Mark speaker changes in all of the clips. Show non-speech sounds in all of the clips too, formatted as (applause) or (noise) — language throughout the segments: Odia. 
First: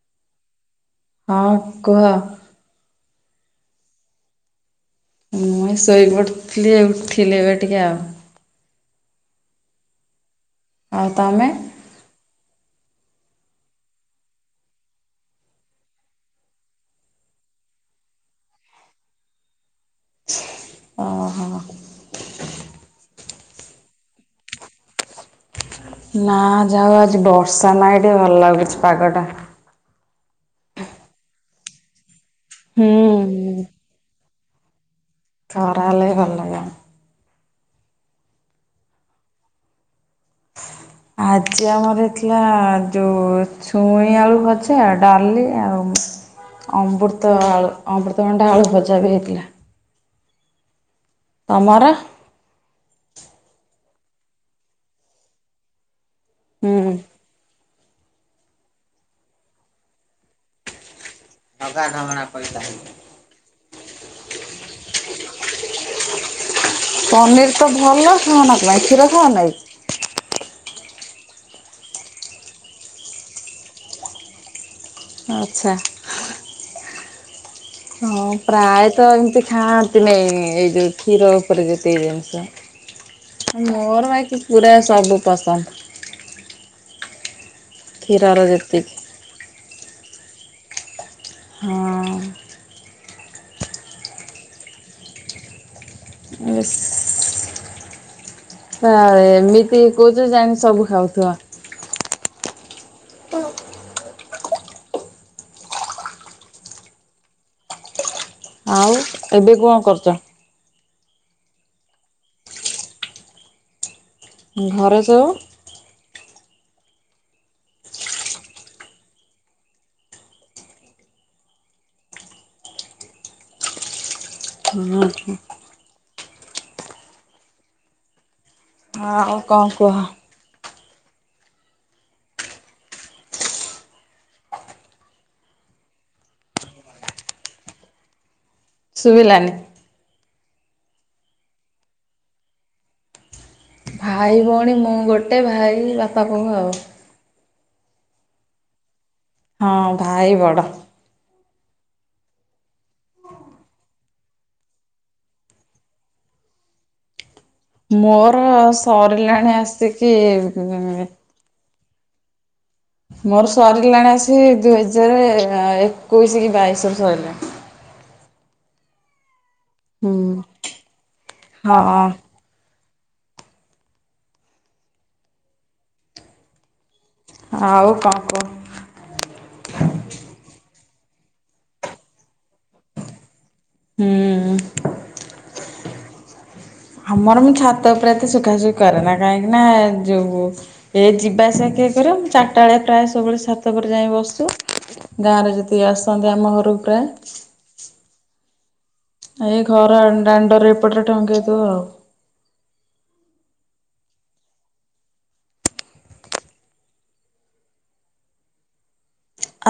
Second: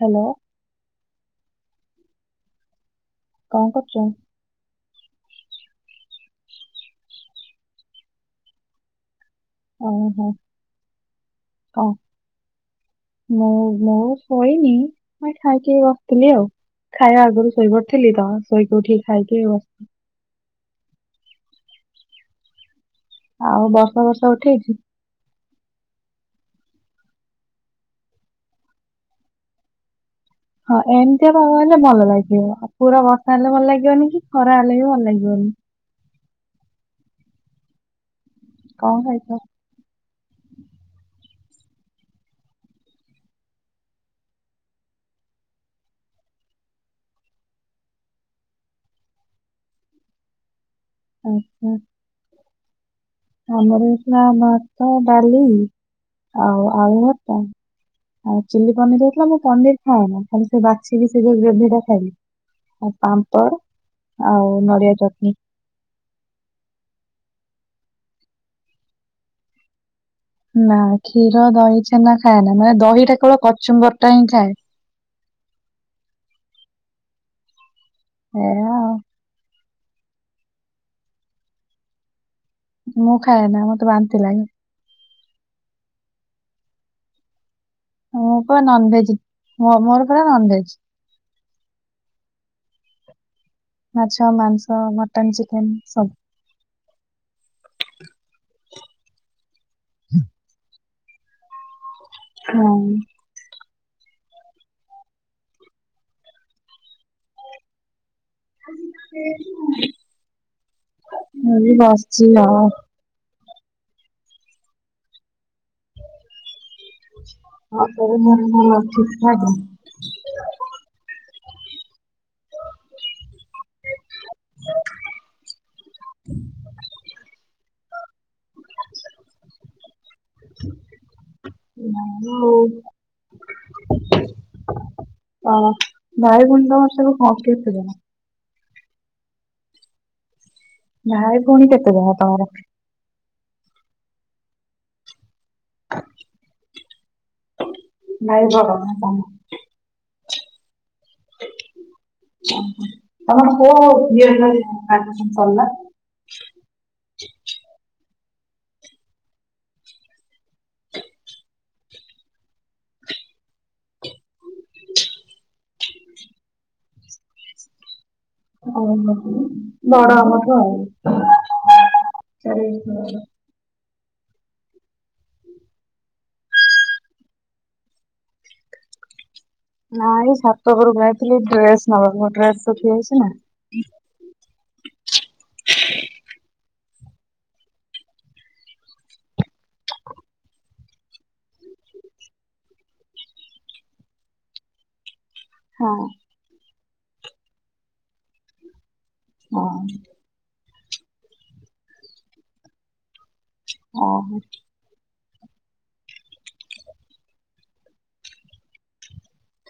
Speaker 1: ହ୍ୟାଲୋ।
Speaker 2: ହଁ କୁହ।
Speaker 1: କଣ କରୁଛ?
Speaker 2: ମୁଇଁ ଶୋଇ ପଡଥିଲି ଉଠିଲି ଏବେ ଟିକେ ଆଉ।
Speaker 1: ଓହୋ।
Speaker 2: ଆଉ ତମେ।
Speaker 1: କଣ? ମୁଁ ଶୋଇନି ମୁଇଁ ଖାଇକି ବସିଥିଲି ଆଉ ଖାଇବା ଆଗରୁ ଶୋଇପଡିଥିଲି ତ ଶୋଇକି ଉଠିକି ଖାଇକି ବସିଥିଲି।
Speaker 2: ଓହୋ।
Speaker 1: ଆଉ ବର୍ଷା ଫାର୍ସ ଉଠେଇଛି?
Speaker 2: ନା ଯାଉ ଆଜି ବର୍ଷା ନାହିଁ ଟିକେ ଭଲ ଲାଗୁଛି ପାଗ ଟା।
Speaker 1: ହଁ ଏମିତିଆାନଲେ ଭଲ ଲାଗେ। ଆଉ ପୁରା ବର୍ଷା ହେଲେ ଭଲ ଲାଗିବନି କି? ଖରା ହେଲେ ବି ଭଲ ଲାଗିବ।
Speaker 2: ଖରାହେଲେ ଭଲ (inaudible)
Speaker 1: କଣ ଖାଇଛ?
Speaker 2: ଆଜି ଆମର ହେଇଥିଲା ଯୋଉ ଛୁଇଁ ଆଳୁ ଭଜା, ଡାଲି ଆଉ ଅମୃତ ଆଳୁ ଅମୃତଭଣ୍ଡା ଆଳୁ ଭଜା ବି ହେଇଥିଲା।
Speaker 1: ଆଚ୍ଛା।
Speaker 2: ତମର?
Speaker 1: ଆମର ହେଇଥିଲା ଭାତ, ଡାଲି ଆଉ
Speaker 2: ହୁଁ।
Speaker 1: ଆଳୁ ଭର୍ତା, ଆଉ ଚିଲି ପନିର ହେଇଥିଲା ମୁଁ ପନିର ଖାଏନା ଖାଲି ସେ ବାଛିିକି। ଗ୍ରେଭି ଟା ଖାଇଲି ଆଉ ପାମ୍ପଡ଼। ଆଉ ନଡ଼ିଆ ଚଟନୀ।
Speaker 2: ପନିର ତ ଭଲ ଖାଅନା କଣ ପାଇଁ କ୍ଷୀର ଖାଉନ କାଇଁ।
Speaker 1: ନା କ୍ଷୀର ଦହି ଛେନା ଖାଏ ନା ମାନେ ଦହିଟା କେବଳ କଚୁମ୍ବରଟା ହିଁ ଖାଏ।
Speaker 2: ଆଚ୍ଛା। ହଁ
Speaker 1: ଏଇଆ ଆଉ
Speaker 2: ପ୍ରାୟତଃ ଏମିତି ଖାଆନ୍ତି। ନାଇଁ ଏଇଜୌ କ୍ଷୀର ଉପରେ ଯେତିକି
Speaker 1: ମୁଁ ଖାଏ ନା
Speaker 2: ଜିନିଷ।
Speaker 1: ମତେ
Speaker 2: ମୋର
Speaker 1: ବାନ୍ତି
Speaker 2: ବାକି
Speaker 1: ଲାଗେ
Speaker 2: ପୁରା ସବୁ। ପସନ୍ଦ। କ୍ଷୀର ର ଯେତିକି।
Speaker 1: ହଁ ମୋର ପୁରା ନନଭେଜ।
Speaker 2: ହଁ।
Speaker 1: ମାଛ, ମାଂସ, ମଟନ, ଚିକେନ ସବୁ
Speaker 2: ହଁ ଏମି ତି କହୁ ଯାଣି ସବୁ ଖାଉ (unintelligible)
Speaker 1: ହୁଁ।
Speaker 2: ଏବେ କଣ କରୁଛ।
Speaker 1: ଏଇ ବସିଛି ଆଉ।
Speaker 2: ଘର ସବୁ
Speaker 1: ହଁ (inaudible) ଭଲ ଠିକ ଠାକ
Speaker 2: ହୁଁ।
Speaker 1: (inaudible)
Speaker 2: ହଁ ଆଉ କଣ କୁହ।
Speaker 1: ଆଉ ଭାଇଗୁଣ୍ଡ ମାସକୁ। (inaudible)
Speaker 2: ସୁଭିଲାନି।
Speaker 1: ଭାଇ ଭଉଣୀ କେତେଜଣ ତମର।
Speaker 2: ଭାଇ ଭଉଣୀ ମୁଁ ଗୋ ଟେ ଭାଇ ବାପା ବୋଉ ଆଉ।
Speaker 1: ଭାଇ ବଡ଼ ନା କଣ।
Speaker 2: ହଁ ଭାଇ ବଡ।
Speaker 1: ତମର କୋଉ (inaudible) ସରିଲା।
Speaker 2: ମୋର ସରିଲାଣି ଆସିକି ମୋର ସରିଲାଣି ଆସି କି ଦୁଇ ହଜାର ଏ ଏକଉସୀ କି ବାଇଶି ହବ ସରିଲାଣି।
Speaker 1: ଓ ହୋ। ବଡ
Speaker 2: ହୁଁ।
Speaker 1: ଆମଠୁ ଆଉ
Speaker 2: ହଁ
Speaker 1: ଚାରି (unintelligible)
Speaker 2: ଆଉ କଣ କହ।
Speaker 1: ନାଇଁ ଛାତ ଉପରକୁ ଯାଇଥିଲି ଏଇ ଡ୍ରେସ ନବା କୁ ମୋ ଡ୍ରେସ ଶୁଖି ଯାଇଛି ନା।
Speaker 2: ହୁଁ।
Speaker 1: (inaudible)
Speaker 2: ଆମର ମୁଁ ଛାତ ଉପରେ ଏତେ ଶୁଖାଶୁଖି କରେ ନା କାହିଁକି ନା ଯୋଉ ଏ ଯିବା ଆସିବା କିଏ କରିବ ମୁ ଚାରିଟା ବେଳେ ପ୍ରାୟ ସବୁବେଳେ ଛାତ ଉପରେ ଯାଏ ବସୁ। ଗାଁରେ ଯେତିକି
Speaker 1: ହଁ
Speaker 2: ଆସନ୍ତି ଆମ ଘରୁକୁ ପ୍ରାୟ ଏ
Speaker 1: ହଁ
Speaker 2: ଘର ଆ- ଦାଣ୍ଡରେ ଏପଟ ରେ ଟଙ୍ଗେଇ ଦବ ଆଉ।
Speaker 1: ଓ ହଁ।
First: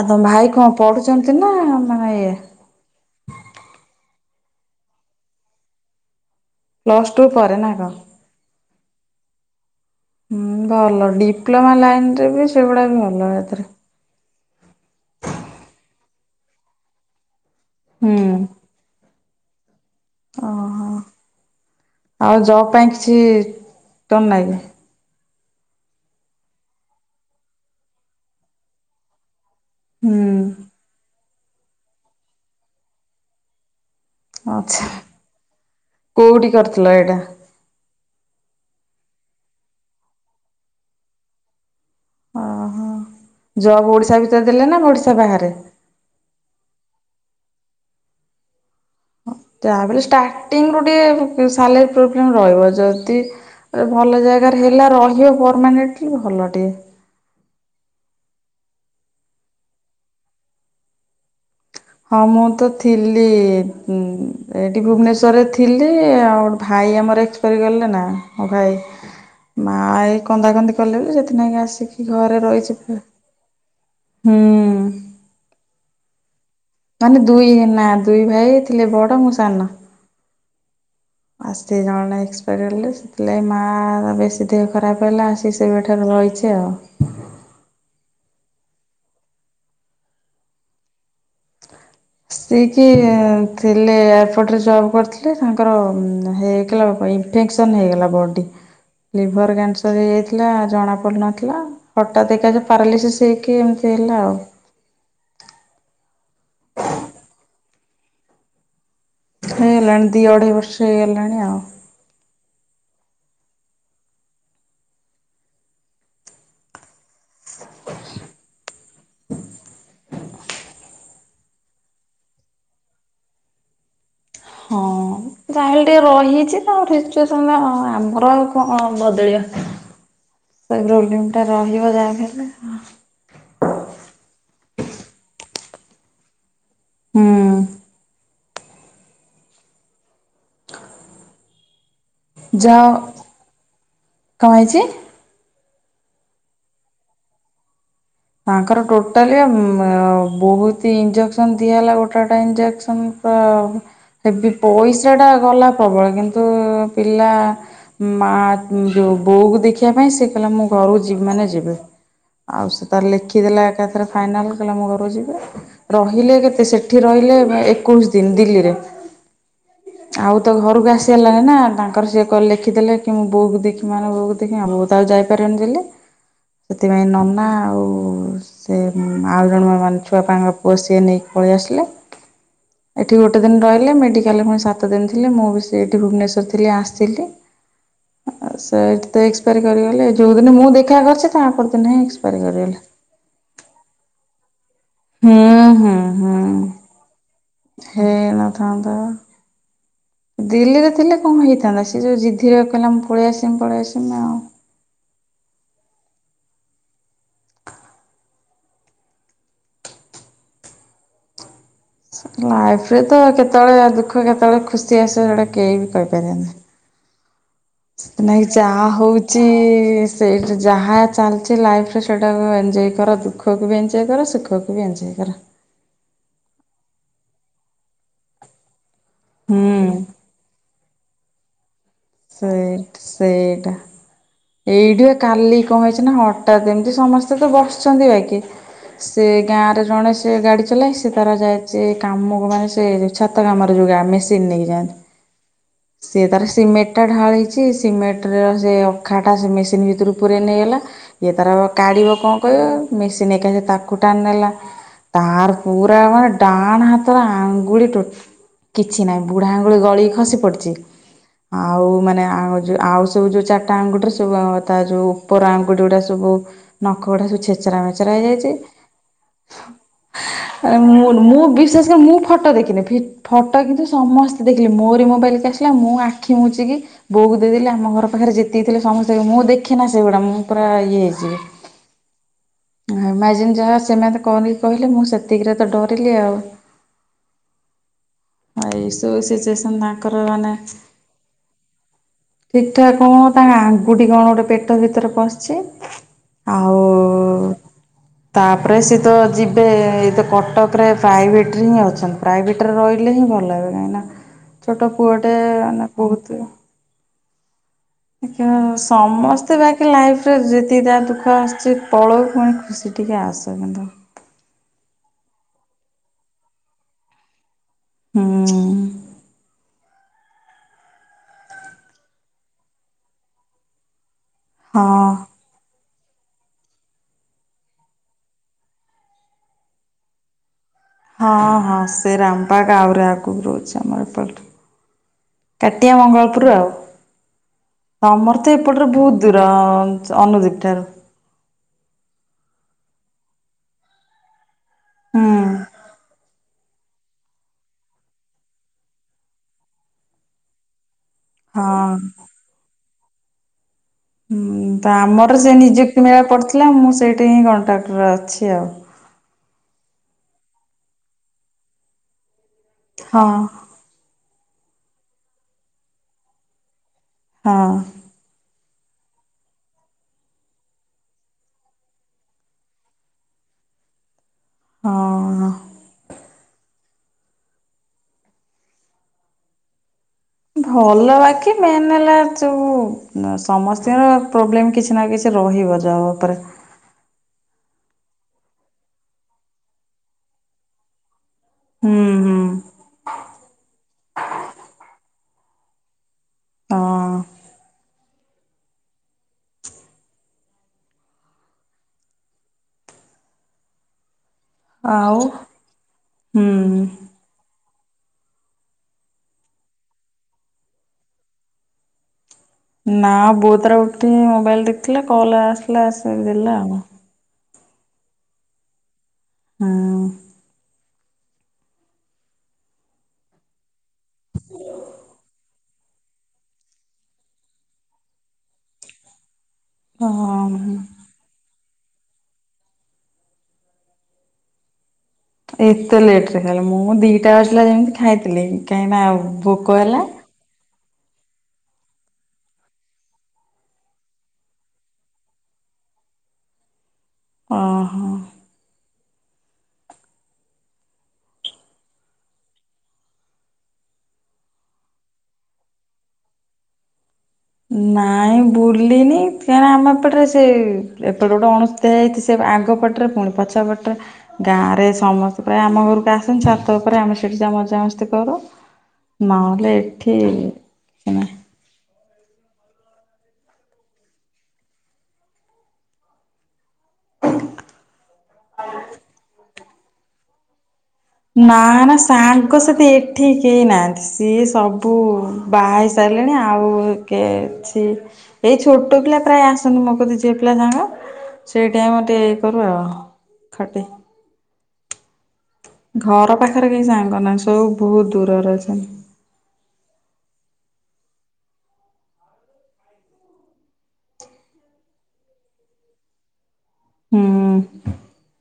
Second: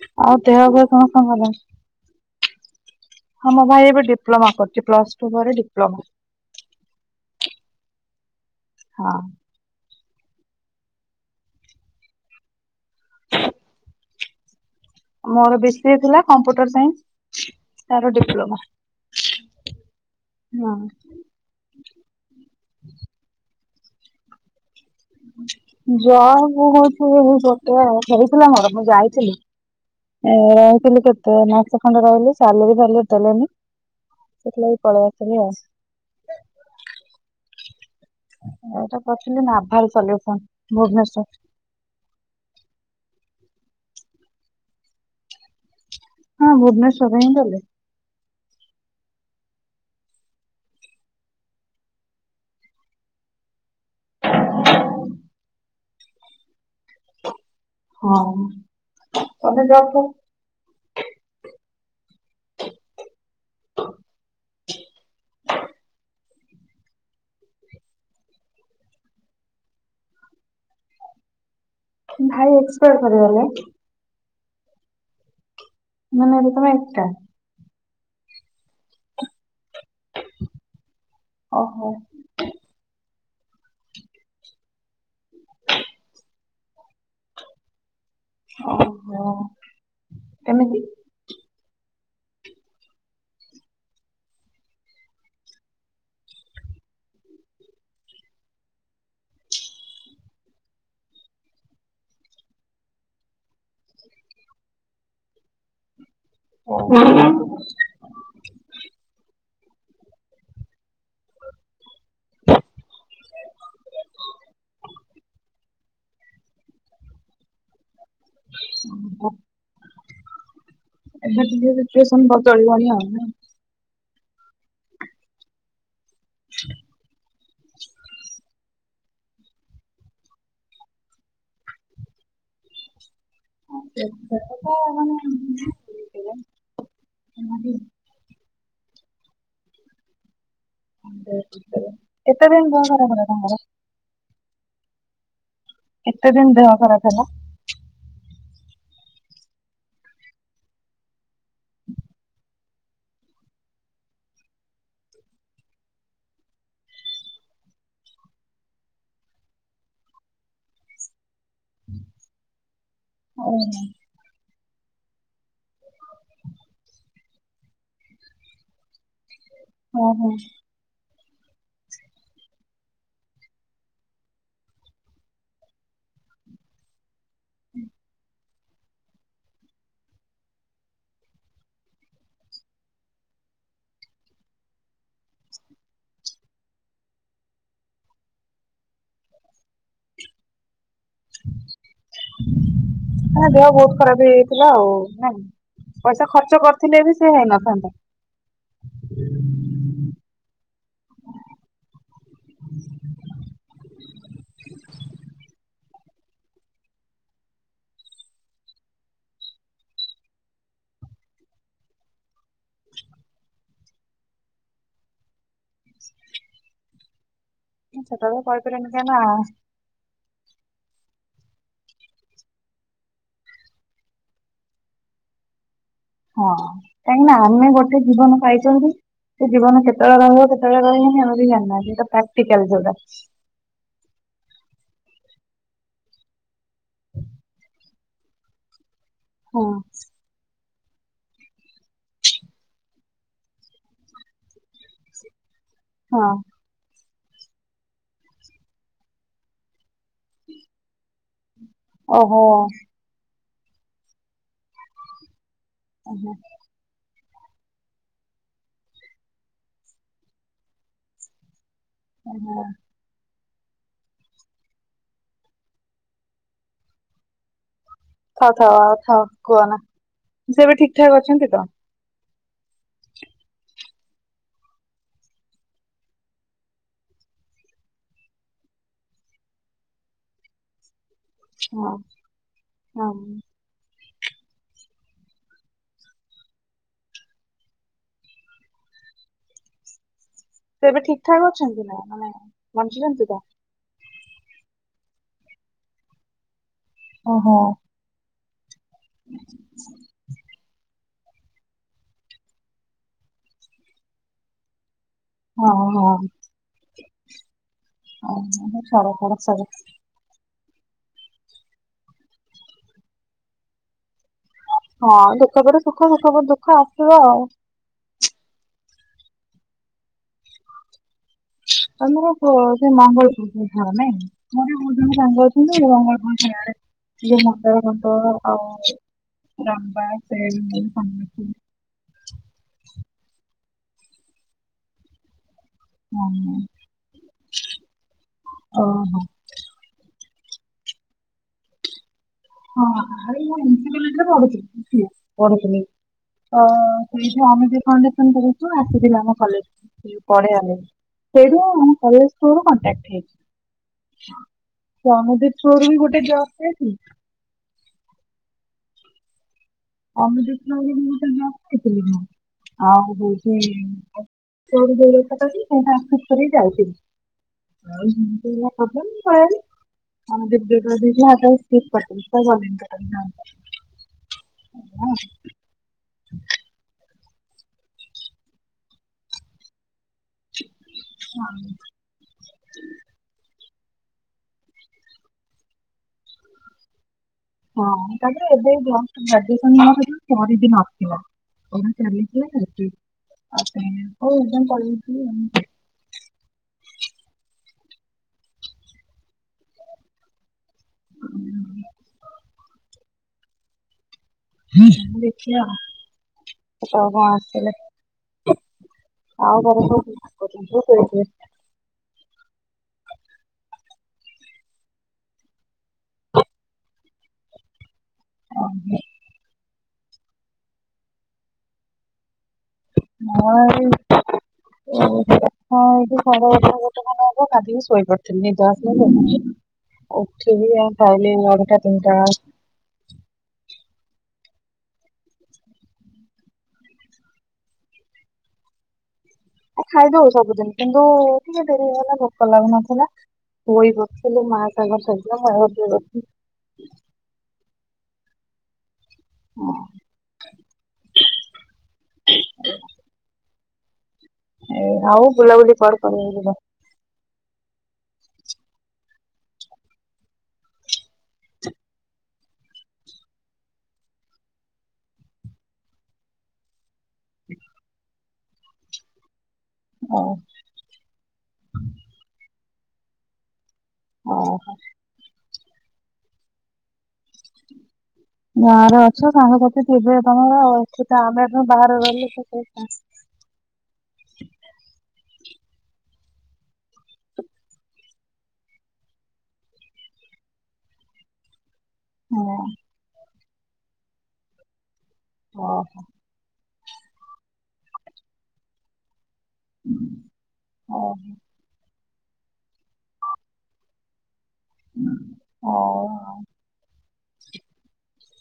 Speaker 2: ଆଉ ତମ ଭାଇ
Speaker 1: ଦେହ
Speaker 2: କଣ
Speaker 1: ଫେହ ସମସ୍ତଙ୍କ
Speaker 2: ପଢୁଛନ୍ତି
Speaker 1: ଭଲ?
Speaker 2: ନା ବାହା ହେଇ
Speaker 1: ହଁ ମୋ ଭାଇ ଏବେ ଡିପ୍ଲୋମା କରୁଛି ପ୍ଲସ ଟୁ ପରେ ଡିପ୍ଲୋମା
Speaker 2: ପ୍ଲସ ଟୁ ପରେ ନା କଣ।
Speaker 1: ହଁ।
Speaker 2: ହୁଁ ଭଲ ଡିପ୍ଲୋମା ଲାଇନରେ ବି ସେଗୁଡା ବି ଭଲ ଏଥିରେ।
Speaker 1: ମୋର ବି ସି ଥିଲା କମ୍ପ୍ୟୁଟର ସାଇନ୍ସ। ତାର
Speaker 2: ହୁଁ।
Speaker 1: ଡିପ୍ଲୋମା। ହଁ।
Speaker 2: ଓହୋ ଆଉ ଯବ୍ ପାଇଁ କିଛି ତମ୍ ନାଗି
Speaker 1: ଜବ୍ ମୁଁ ହଉଛି ଗୋଟେ ହେଇଥିଲା ମୋର ମୁଁ ଯାଇଥିଲି
Speaker 2: ହୁଁ
Speaker 1: ଆ ସବୁ କେ ତ ମାସେ ଖଣ୍ଡେ ରହିଲି ସାଲିରି ଫାଲିରି ଦେଲେନି ସେଥିଲାଗି
Speaker 2: ଆଛା
Speaker 1: ପଳେଇ ଆସିଲି ଆଉ।
Speaker 2: କୋଉଠି କରିଥିଲ ଏଇଟା?
Speaker 1: ଏଇଟା କରିଥିଲି ନାଭାଲ୍ ସଲ୍ୟୁସନ ଭୁବନେଶ୍ଵର।
Speaker 2: ଓହୋ ଜବ୍ ଓଡିଶା ଭିତରେ ଦେଲେ ନା ଓଡିଶା ବାହାରେ।
Speaker 1: ହଁ ଭୁବନେଶ୍ଵରରେ ହିଁ ଦେଲେ।
Speaker 2: ଯାହା ବଲେ ଷ୍ଟାର୍ଟିଂରୁୁ ଟିକେ ସାଲରୀ ପ୍ରୋବ୍ଲେମ ରହିବ ଯଦି ଭଲ ଜାଗାରେ ହେଲା ରହିବ ପରମାନେେଣ୍ଟଲି ଭଲ ଟିକେ।
Speaker 1: ହଁ ତମେ ଯାଉଛ
Speaker 2: ହଁ ମୁଁ ତ ଥିଲି ଇ-ମ୍ ଏଇଠି ଭୁବନେଶ୍ଵରରେ ଥିଲି ଆଉ ଗୋଟେ ଭାଇ ଆମର ଏକ୍ସପାରି ଗଲେ ନା ମୋ ଭାଇ ମା ଏଇ କନ୍ଦାକନ୍ଦି କଲେ ବୋଲି ସେଥିନାଗି ଆସ
Speaker 1: ଭାଇ ଏକ୍ସପାଡ୍ କରିଗଲେ।
Speaker 2: ହୁଁ।
Speaker 1: ମାନେ ତମେ ଏକା।
Speaker 2: ମାନେ ଦୁଇ ନା ଦୁଇ ଭାଇ ଥିଲେ ବଡ଼ ମୁଁ ସାନ। ଆସେ
Speaker 1: ଓହୋ
Speaker 2: ଜଣ ଏକ୍ସପାରି ହେଲେ ସେଥିଲାଗ ମା ବେଶୀ ଦେହ ଖରାପ ହେଲା ଆସି ସେବେ ଠାରୁ ରହିଛେ ଆଉ।
Speaker 1: ଓହୋ କେମିତି?
Speaker 2: ସିକି ଥିଲେ ଏୟାରପୋର୍ଟରେ ଜବ୍ କରିଥିଲେ ତାଙ୍କର ହେଇଗଲା ଇନଫେକ୍ସନ ହେଇଗଲା ବଡି ଲିଭର କ୍ୟାନସର ହେଇଯାଇଥିଲା ଜଣାପଡ଼ୁନଥିଲା ହଠାତ୍ ଏକା ପାରାଲିସିସ୍ ହେଇକି ଏମିତି ହେଲା ଆଉ।
Speaker 1: ହୁଁ।
Speaker 2: ହେଇଗଲାଣି ଦି ଅଢେଇ ବର୍ଷ ହେଇଗଲାଣି ଆଉ।
Speaker 1: (inaudible) ଏବେ ତ ଇମ୍ପ୍ରେଶନ ବଦଳିବନି ଆଉ।
Speaker 2: ହଁ ଯାହେଲେ ଟିକେ ରହିଛି ତା ଫ୍ୟୁଚର୍ ଆମର ଆଉ କଣ ବଦଳିବ ସେଇ ପ୍ରୋବେଲମ ଟା ରହିବ ଯାହାବି ହେଲେ ।
Speaker 1: ଆ ସେ ତ ମାନେ
Speaker 2: ହୁଁ
Speaker 1: (inaudible) (unintelligible) ଏତେ ଦିନ ଦେହ ଖରାପ ହେଲା ତାଙ୍କର।
Speaker 2: କଁ ହେଇଛି?
Speaker 1: କେତେ ଦିନ ଦେହ ଖରାପ ହେଲା?
Speaker 2: ତାଙ୍କର ଟୋଟାଲି ବହୁତ ଇଞ୍ଜେକ୍ସନ ଦିଆ ହେଲା ଗୋଟାଟା ଇଞ୍ଜେକ୍ସନ ହେବ ପଇସା ଟା ଗଲା ପ୍ରବଳ କିନ୍ତୁ ପିଲା ମା ଯୋଉ ବୋଉକୁ ଦେଖିବା ପାଇଁ ସେ କହିଲା ମୁଁ ଘରକୁ ଯ ମାନେ ଯିବେ ଆଉ ସେ ତାର ଲେଖିଦେଲା
Speaker 1: ଓହୋ
Speaker 2: ଏକାଥରେ ଫାଇନାଲ୍ (unintelligible) ଆମ ଘ ଯିବେ ରହିଲେ କେତେ ସେଠି ରହିଲେ ଏକୋଇଶ ଦିନ ଦିଲ୍ଲୀରେ।
Speaker 1: ଓହୋ
Speaker 2: ଆଉ ତା ଘରକୁ ଆସି ସେ ହେଲାଣି ନା ତାଙ୍କର ସିଏ କ ଲେଖିଦେଲେ କି ମୁଁ ବୋଉକୁ ଦେଖି ମାନେ ବୋଉକୁ ଦେଖି ଆ ବୋତ ଆଉ ଯାଇପାରିବନି ସେଥିପାଇଁ ନନା ଆଉ ସେ ଆଉ ଜଣ ମାନେ ଛୁଆପାଙ୍କ ପୁଅ ସିଏ ନେଇକି ପଳେଇ ଆସିଲା ଏଠି ଗୋଟେ ଦିନ ରହିଲେ ମେଡ଼ିକାଲରେ ପୁଣି ସାତ ଦିନ ଥିଲେି ମୁଁ ବି ସେ ଏଠି ଭୁବନେଶ୍ୱର ଥିଲି ଆସିଥିଲି ସେ ତ ଏକ୍ସପାୟାରୀ କରିଗଲେ ଯେଉ ଦିନ ମୁଁଦେ ତା ପର ଦିନ ହିଁ ଏକ୍ସ୍ପରି କରିଗଲେ।
Speaker 1: ଦେହ ବହୁତ ଖରାପ ହେଇଯାଇଛି।
Speaker 2: ହୁଁ ହୁଁ ହୁଁ
Speaker 1: କରିଥିଲେ ବି ସେ ହେଇନଥାନ୍ତା।
Speaker 2: ହେଇନଥାନ୍ତା ଦିଲ୍ଲୀରେ ଥିଲେ କଣ ହେଇଥାନ୍ତା, ସିଏ ଯୋଉ ଜିଦ୍ଦିରେ କହିଲା ମୁଁ ପଳେଇ ଆସିମି ପଳେଇ ଆସିମି ଆଉ। ଲାଇଫରେ ତ କେତେବେଳେ ଦୁଃଖ କେତେବେଳେ ଖୁସି ଆସେ ସେଟା କେହି ବି
Speaker 1: ସେଟା
Speaker 2: କହିପାରିବନି।
Speaker 1: ତ
Speaker 2: ନାଇକି ଚା
Speaker 1: କହିପାରିବାନି କାହିଁକି ନା
Speaker 2: ହଉଚି। ସେଇଠା ଯାହା ଚାଲିଛି ଲାଇଫରେ ସେଇଟାକୁ ଏଞ୍ଜୟ୍ କର ଦୁଃଖକୁ ବି ଏନ୍ଜୟ କର ସୁଖକୁ ବି ଏନ୍ଜୟ କର।
Speaker 1: ହଁ କାହିଁକି ନା ଆମେ ଗୋଟେ ଜୀବନ ପାଇାଇଛନ୍ତି। ସେ ଜୀବନ
Speaker 2: ସେଇ
Speaker 1: କେତେବେଳେ ରହିବ କେତେବେଳେ ରହିବନି। କେହି ଜାଣିନାହାନ୍ତି। ପ୍ରକ୍ଟିକଲ ଯୋଉଟା।
Speaker 2: ଏଇଠୁ ଏ କାଲି କଣ ହେଇଛି ନା ହ ଯେମିତି ସମସ୍ତେ ତ ବସ ଆଛନ୍ତି ବାକିି ସେ
Speaker 1: ହଁ
Speaker 2: ଗାଁରେ ଜଣେ ସେ ଗାଡି ସେ ତାର ଯାଇଛି କାମ ମାନେ ସେ ଛାତ କାମ ଯା ମେସିନ ନେଇକି ଯାଆନ୍ତି।
Speaker 1: ହଁ
Speaker 2: ସିଏ ତାର ସିମେଣ୍ଟ ଢାଳ ହେଇଛି ସିମେଣ୍ଟ ର ସେ ଅଖାଟା ସେ ମେସିନ୍ ଭିତରୁକୁ ପୁର ନେଇଗଲା। ଏ ତାର କାଢିବ କଣ
Speaker 1: ଓହୋ
Speaker 2: କହିବ ମେସିନ୍ ଏକା ତାକୁ ଟାଣ ନେଲା ତା ପୁର
Speaker 1: ଓହୋ
Speaker 2: ଡାଣ ହା ତର ଆଙ୍ଗୁଳି କିଛି ନାହିଁ ବୁଢା ଆଙ୍ଗୁଳି ଗଳି ଖସି ପଡିଛି। ଆଉ ମାନେ
Speaker 1: ଓହୋ
Speaker 2: ଯୋଉ ଆଉ ସବୁ ଯୋଉ ଚା ଆଙ୍ଗୁଠରେ ସବୁ ତା ଯୋଉ ଉପର ଆଙ୍ଗୁଠ ଗୁଡା ସବୁ ନଖ ଗୁଡା ସବୁ ଛେଚରା। ଛେଚରା ହେଇଯାଇଛି,
Speaker 1: ଥାଉ ଥାଉ ଆଉ ଥାଉ କୁହନା। ସେ ଏବେ ଠିକ ଠାକ
Speaker 2: ମୁଁ
Speaker 1: ଅଛନ୍ତି ତ?
Speaker 2: ବି ଫଟୋ ଦେଖିନି ଫଟୋ କିନ୍ତୁ ସମସ୍ତେ ଦେଖିଲେ ମୋରି ମୋବାଇଲକୁ ଆସିଲା ମୁଁ ଆ ଆଖି ମୁଉଛି କି ବୋଉକୁ ଦେଇଦେଲି ଆମ ଘର ପାଖରେ ଯେତିକ ଥିଲେ ସମସ୍ତେ ଦେ ମୁଁ ଦେଖେନା ସେଗୁରା ମୁଁ ପୁରା ଇଏ ହେଇଛି।
Speaker 1: ହଁ ହଁ
Speaker 2: ଇମାଜିନ ଯାହା ସେମାନେ କଣ କହିଲେ ମୁଁ ସେତିକିରେ ତ ଡରିଲି ଆଉ। ଏଇସୁ ସିଚୁଏସନ୍ ତାଙ୍କର ମାନେ
Speaker 1: ସେ ଏବେ ଠିକ ଠକ ଅଛନ୍ତି ନା ମାନେ
Speaker 2: ଠିକ୍ ଠାକ୍ କଣ
Speaker 1: ବଞ୍ଚୁଛନ୍ତି ତ?
Speaker 2: ତାଙ୍କ କଣ ଆଙ୍ଗୁଠି ଗୋଟେ ପେଟ ଭିତରେ ପଶିଚି ଆଉ
Speaker 1: ଓହୋ।
Speaker 2: ତାପ ତାପରେ ସେ ତ ଯିବେ ଏଇ ତ କଟକରେ ପ୍ରାଇଭେଟରେ ହିଁ ଅଛନ୍ତି ପ୍ରାଇଭେଟରେ ରହି ଲେ ହିଁ ଭଲ ହେ କାହିଁକିନା ଛୋଟ ପୁଅଟେ
Speaker 1: ହଁ
Speaker 2: ମାନେ
Speaker 1: ହଁ
Speaker 2: ବହୁତ
Speaker 1: ଓହୋ ଛାଡ ଛାଡ
Speaker 2: ସମସ୍ତେ
Speaker 1: ଛାଡ।
Speaker 2: ବାକି ଲାଇଫରେ ଅତି ତା ଦୁଃଖ ଆସୁଛି ପଳଉ ପୁଣି ଖୁସି ଟିକେ ଆଶୁ କିନ୍ତୁ।
Speaker 1: ହଁ ଦୁଃଖ ରେ ସୁଖ ସୁଖ ପରେ ଦୁଃଖ ଆସିବ ଆଉ।
Speaker 2: ହୁଁ।
Speaker 1: ତମର ସେ ମଙ୍ଗଳପୁରୁ ଘର ନାଇ। ମୋର
Speaker 2: ହଁ
Speaker 1: ବହୁତ ଜଣ ସାଙ୍ଗ ଅଛନ୍ତି। ମଙ୍ଗଳପୁରୁ ଯ ମଣ୍ଡଳ ରଙ୍ଗ ଆଉ ଲମ୍ବା ସେ
Speaker 2: ହଁ
Speaker 1: ସମସ୍ତେ।
Speaker 2: ହଁ ସେ ରାମ୍ପାକା ଆହୁରି ଆଗକୁ ରହୁଛି। ଆମର ଏପଟ କାଟିଆ ମଙ୍ଗଳପୁର ଆଉ ତମର ତ ଏପଟରେ
Speaker 1: ଓହୋ
Speaker 2: ବହୁତ ଦୂର ଅନୁଦିକ ଠାରୁ
Speaker 1: ହଁ ଆଉ (unintelligible) ରେ ପଢୁଛି
Speaker 2: ହୁଁ
Speaker 1: (unintelligible) ତ (unintelligible) କରଛୁ ଆସ ଆମ କଲେଜ ପଢେଇବା ପାଇଁ। ସେଇଠୁ ଆମ କଲେଜକୁ ଥ୍ରୋ
Speaker 2: ହଁ।
Speaker 1: ରୁ କଣ୍ଟାଣ୍ଟ । ଠିକ
Speaker 2: ହୁଁ ତ ଆମର ସେ
Speaker 1: ଥ୍ରୋରୁ ବି
Speaker 2: ନିଯୁକ୍ତି
Speaker 1: ଗୋଟେ
Speaker 2: ମେଳା
Speaker 1: ଜବ୍
Speaker 2: ପଡିଥିଲା ମୁଁ
Speaker 1: ପାଇଥିଲି
Speaker 2: ସେଇଠି ହିଁ କଣ୍ଟାଟ ଟ ଅଛି ଆଉ।
Speaker 1: ଆମ ନା ଜି (unintelligible) (unintelligible) ସବୁ ତ ମୁ ଯାଉଥିଲି
Speaker 2: ହଁ
Speaker 1: (unintelligible)
Speaker 2: ହଁ
Speaker 1: ଆ (unintelligible) (unintelligible)
Speaker 2: ହ ଆଁ। ଭଲ ବାକି ମେନ୍ ହେଲା ଯୋଉ ସମସ୍ତିଙ୍କର ପ୍ରୋବ୍ଲେମ କିଛି ନା କିଛି ରହିବ ଜବ ଉପରେ।
Speaker 1: ହଁ ତାପରେ ଏବେ ଜଷ୍ଟ୍ ଗ୍ରାଜୁଏସନ ସରିଚି ମାସେ ହବ। କଣ
Speaker 2: ହୁଁ ହୁଁ
Speaker 1: ଚାଲିଥିଲା? ହୁଁ ହୁଁ ହଉ ମୁଁ କହିଦେଇଥିବି ଆଉ।
Speaker 2: ହଁ
Speaker 1: ହୁଁ।
Speaker 2: ଆଉ
Speaker 1: ଦେଖିଆ
Speaker 2: ହୁଁ।
Speaker 1: କେତେବେଳେ କଣ ଆସିଲେ? ଆଉ ଘରେ ସବୁ (unintelligible)
Speaker 2: ନା ବୋଉ ତାର ଉଠିକି ମୋବାଇଲ ଦେଖୁଥିଲା କଲ ଆସିଲା ଆସିକି ଦେଲା ଆଉ।
Speaker 1: (inaudible)
Speaker 2: ହଁ।
Speaker 1: ମୋର (inaudible) ହଁ ଏଇଠି ସାଢ଼େ ଗୋଟେ ଗୋଟେ ଖଣ୍ଡେ ହବ ଗାଧେଇକି ଶୋଇ ପଡିଥିଲି ନିଦ ଆସିଲା
Speaker 2: ହୁଁ
Speaker 1: ତ ଉଠିକି
Speaker 2: ହଁ।
Speaker 1: ଆଉ ଖାଇଲି ନଅଟା ତିନିଟା ବେଳେ
Speaker 2: ଏତେ ଲେଟ ରେ ଖାଇଲ। ମୁଁ ଦିଟା ଆସିଲା ଯେମିତି ଖାଇଥିଲି କାହିଁକି ନା ଆଉ
Speaker 1: ଆ ଖାଇଦଉ ସବୁଦିନ କିନ୍ତୁ ଟିକେ ଡେରି ହେଇଗଲା ଭୋକ ଲାଗୁନଥିଲା। ପୋଇ କରିଥିଲୁ, ମା ତାଙ୍କର ଶାଗ ଆଉ ଯୋଉ ଛୁଇଁ
Speaker 2: ଓହୋ।
Speaker 1: ହଁ। ଏ ଆଉ ବୁଲାବୁଲି କୁଆଡ଼େ କରିଆକୁ ଯିବ?
Speaker 2: ନାଇଁ ବୁଲିନି କାରଣ ଆମ ଏପଟରେ ସେ ଏପଟେ ଗୋଟେ ଅଣସୁଦିଆ ହେଇଯାଇଛି ସେ ଆଗ ପଟରେ ପୁଣି ପଛ ପଟରେ। ଗାଁରେ ସମସ୍ତେ ପ୍ରାୟ ଆମ ଘରକୁ ଆସନ୍ତି ଛାତ ପରେ ଆମେ ସେଠି ମଜା ମସ୍ତି କରୁ। ମା ହେଲେ ଏଠି
Speaker 1: ଆଉ
Speaker 2: ସେମାନେ
Speaker 1: ଓହୋ। ଗାଁରେ ଅଛ ସାଙ୍ଗସାଥି ଥିବେ ତମର ଆଉ। ଏଠି ତ ଆମେ
Speaker 2: ନା ନା
Speaker 1: ବାହାରେ ରହିଲେ ତ କେହି
Speaker 2: ସାଙ୍ଗସାଥି ଏଠି କେହି ନାହାନ୍ତି ସିଏ ସବୁ ବାହା ହେଇ ସାରିଲେଣି ଆଉ କିଏ ଅଛି ଏଇ ଛୋଟ ପିଲା ପ୍ରାୟ ଆସନ୍ତି ମୋ କତିକି ଝିଅ ପିଲା ସାଙ୍ଗ ସେ ଇ ଆମର ଟିକେ ଇଏ
Speaker 1: ହଁ
Speaker 2: କରୁ ଆଉ। ଖଟେ।
Speaker 1: ଓହୋ
Speaker 2: ଘର ପାଖ ପାଖରେ କେହି ସାଙ୍ଗ ନାହାଁନ୍ତି ସବୁ ବହୁତ ଦୂରରେ ଅଛନ୍ତି।
Speaker 1: ଓ ହୁଁ ହଉ ଆଉ।
Speaker 2: ହୁଁ।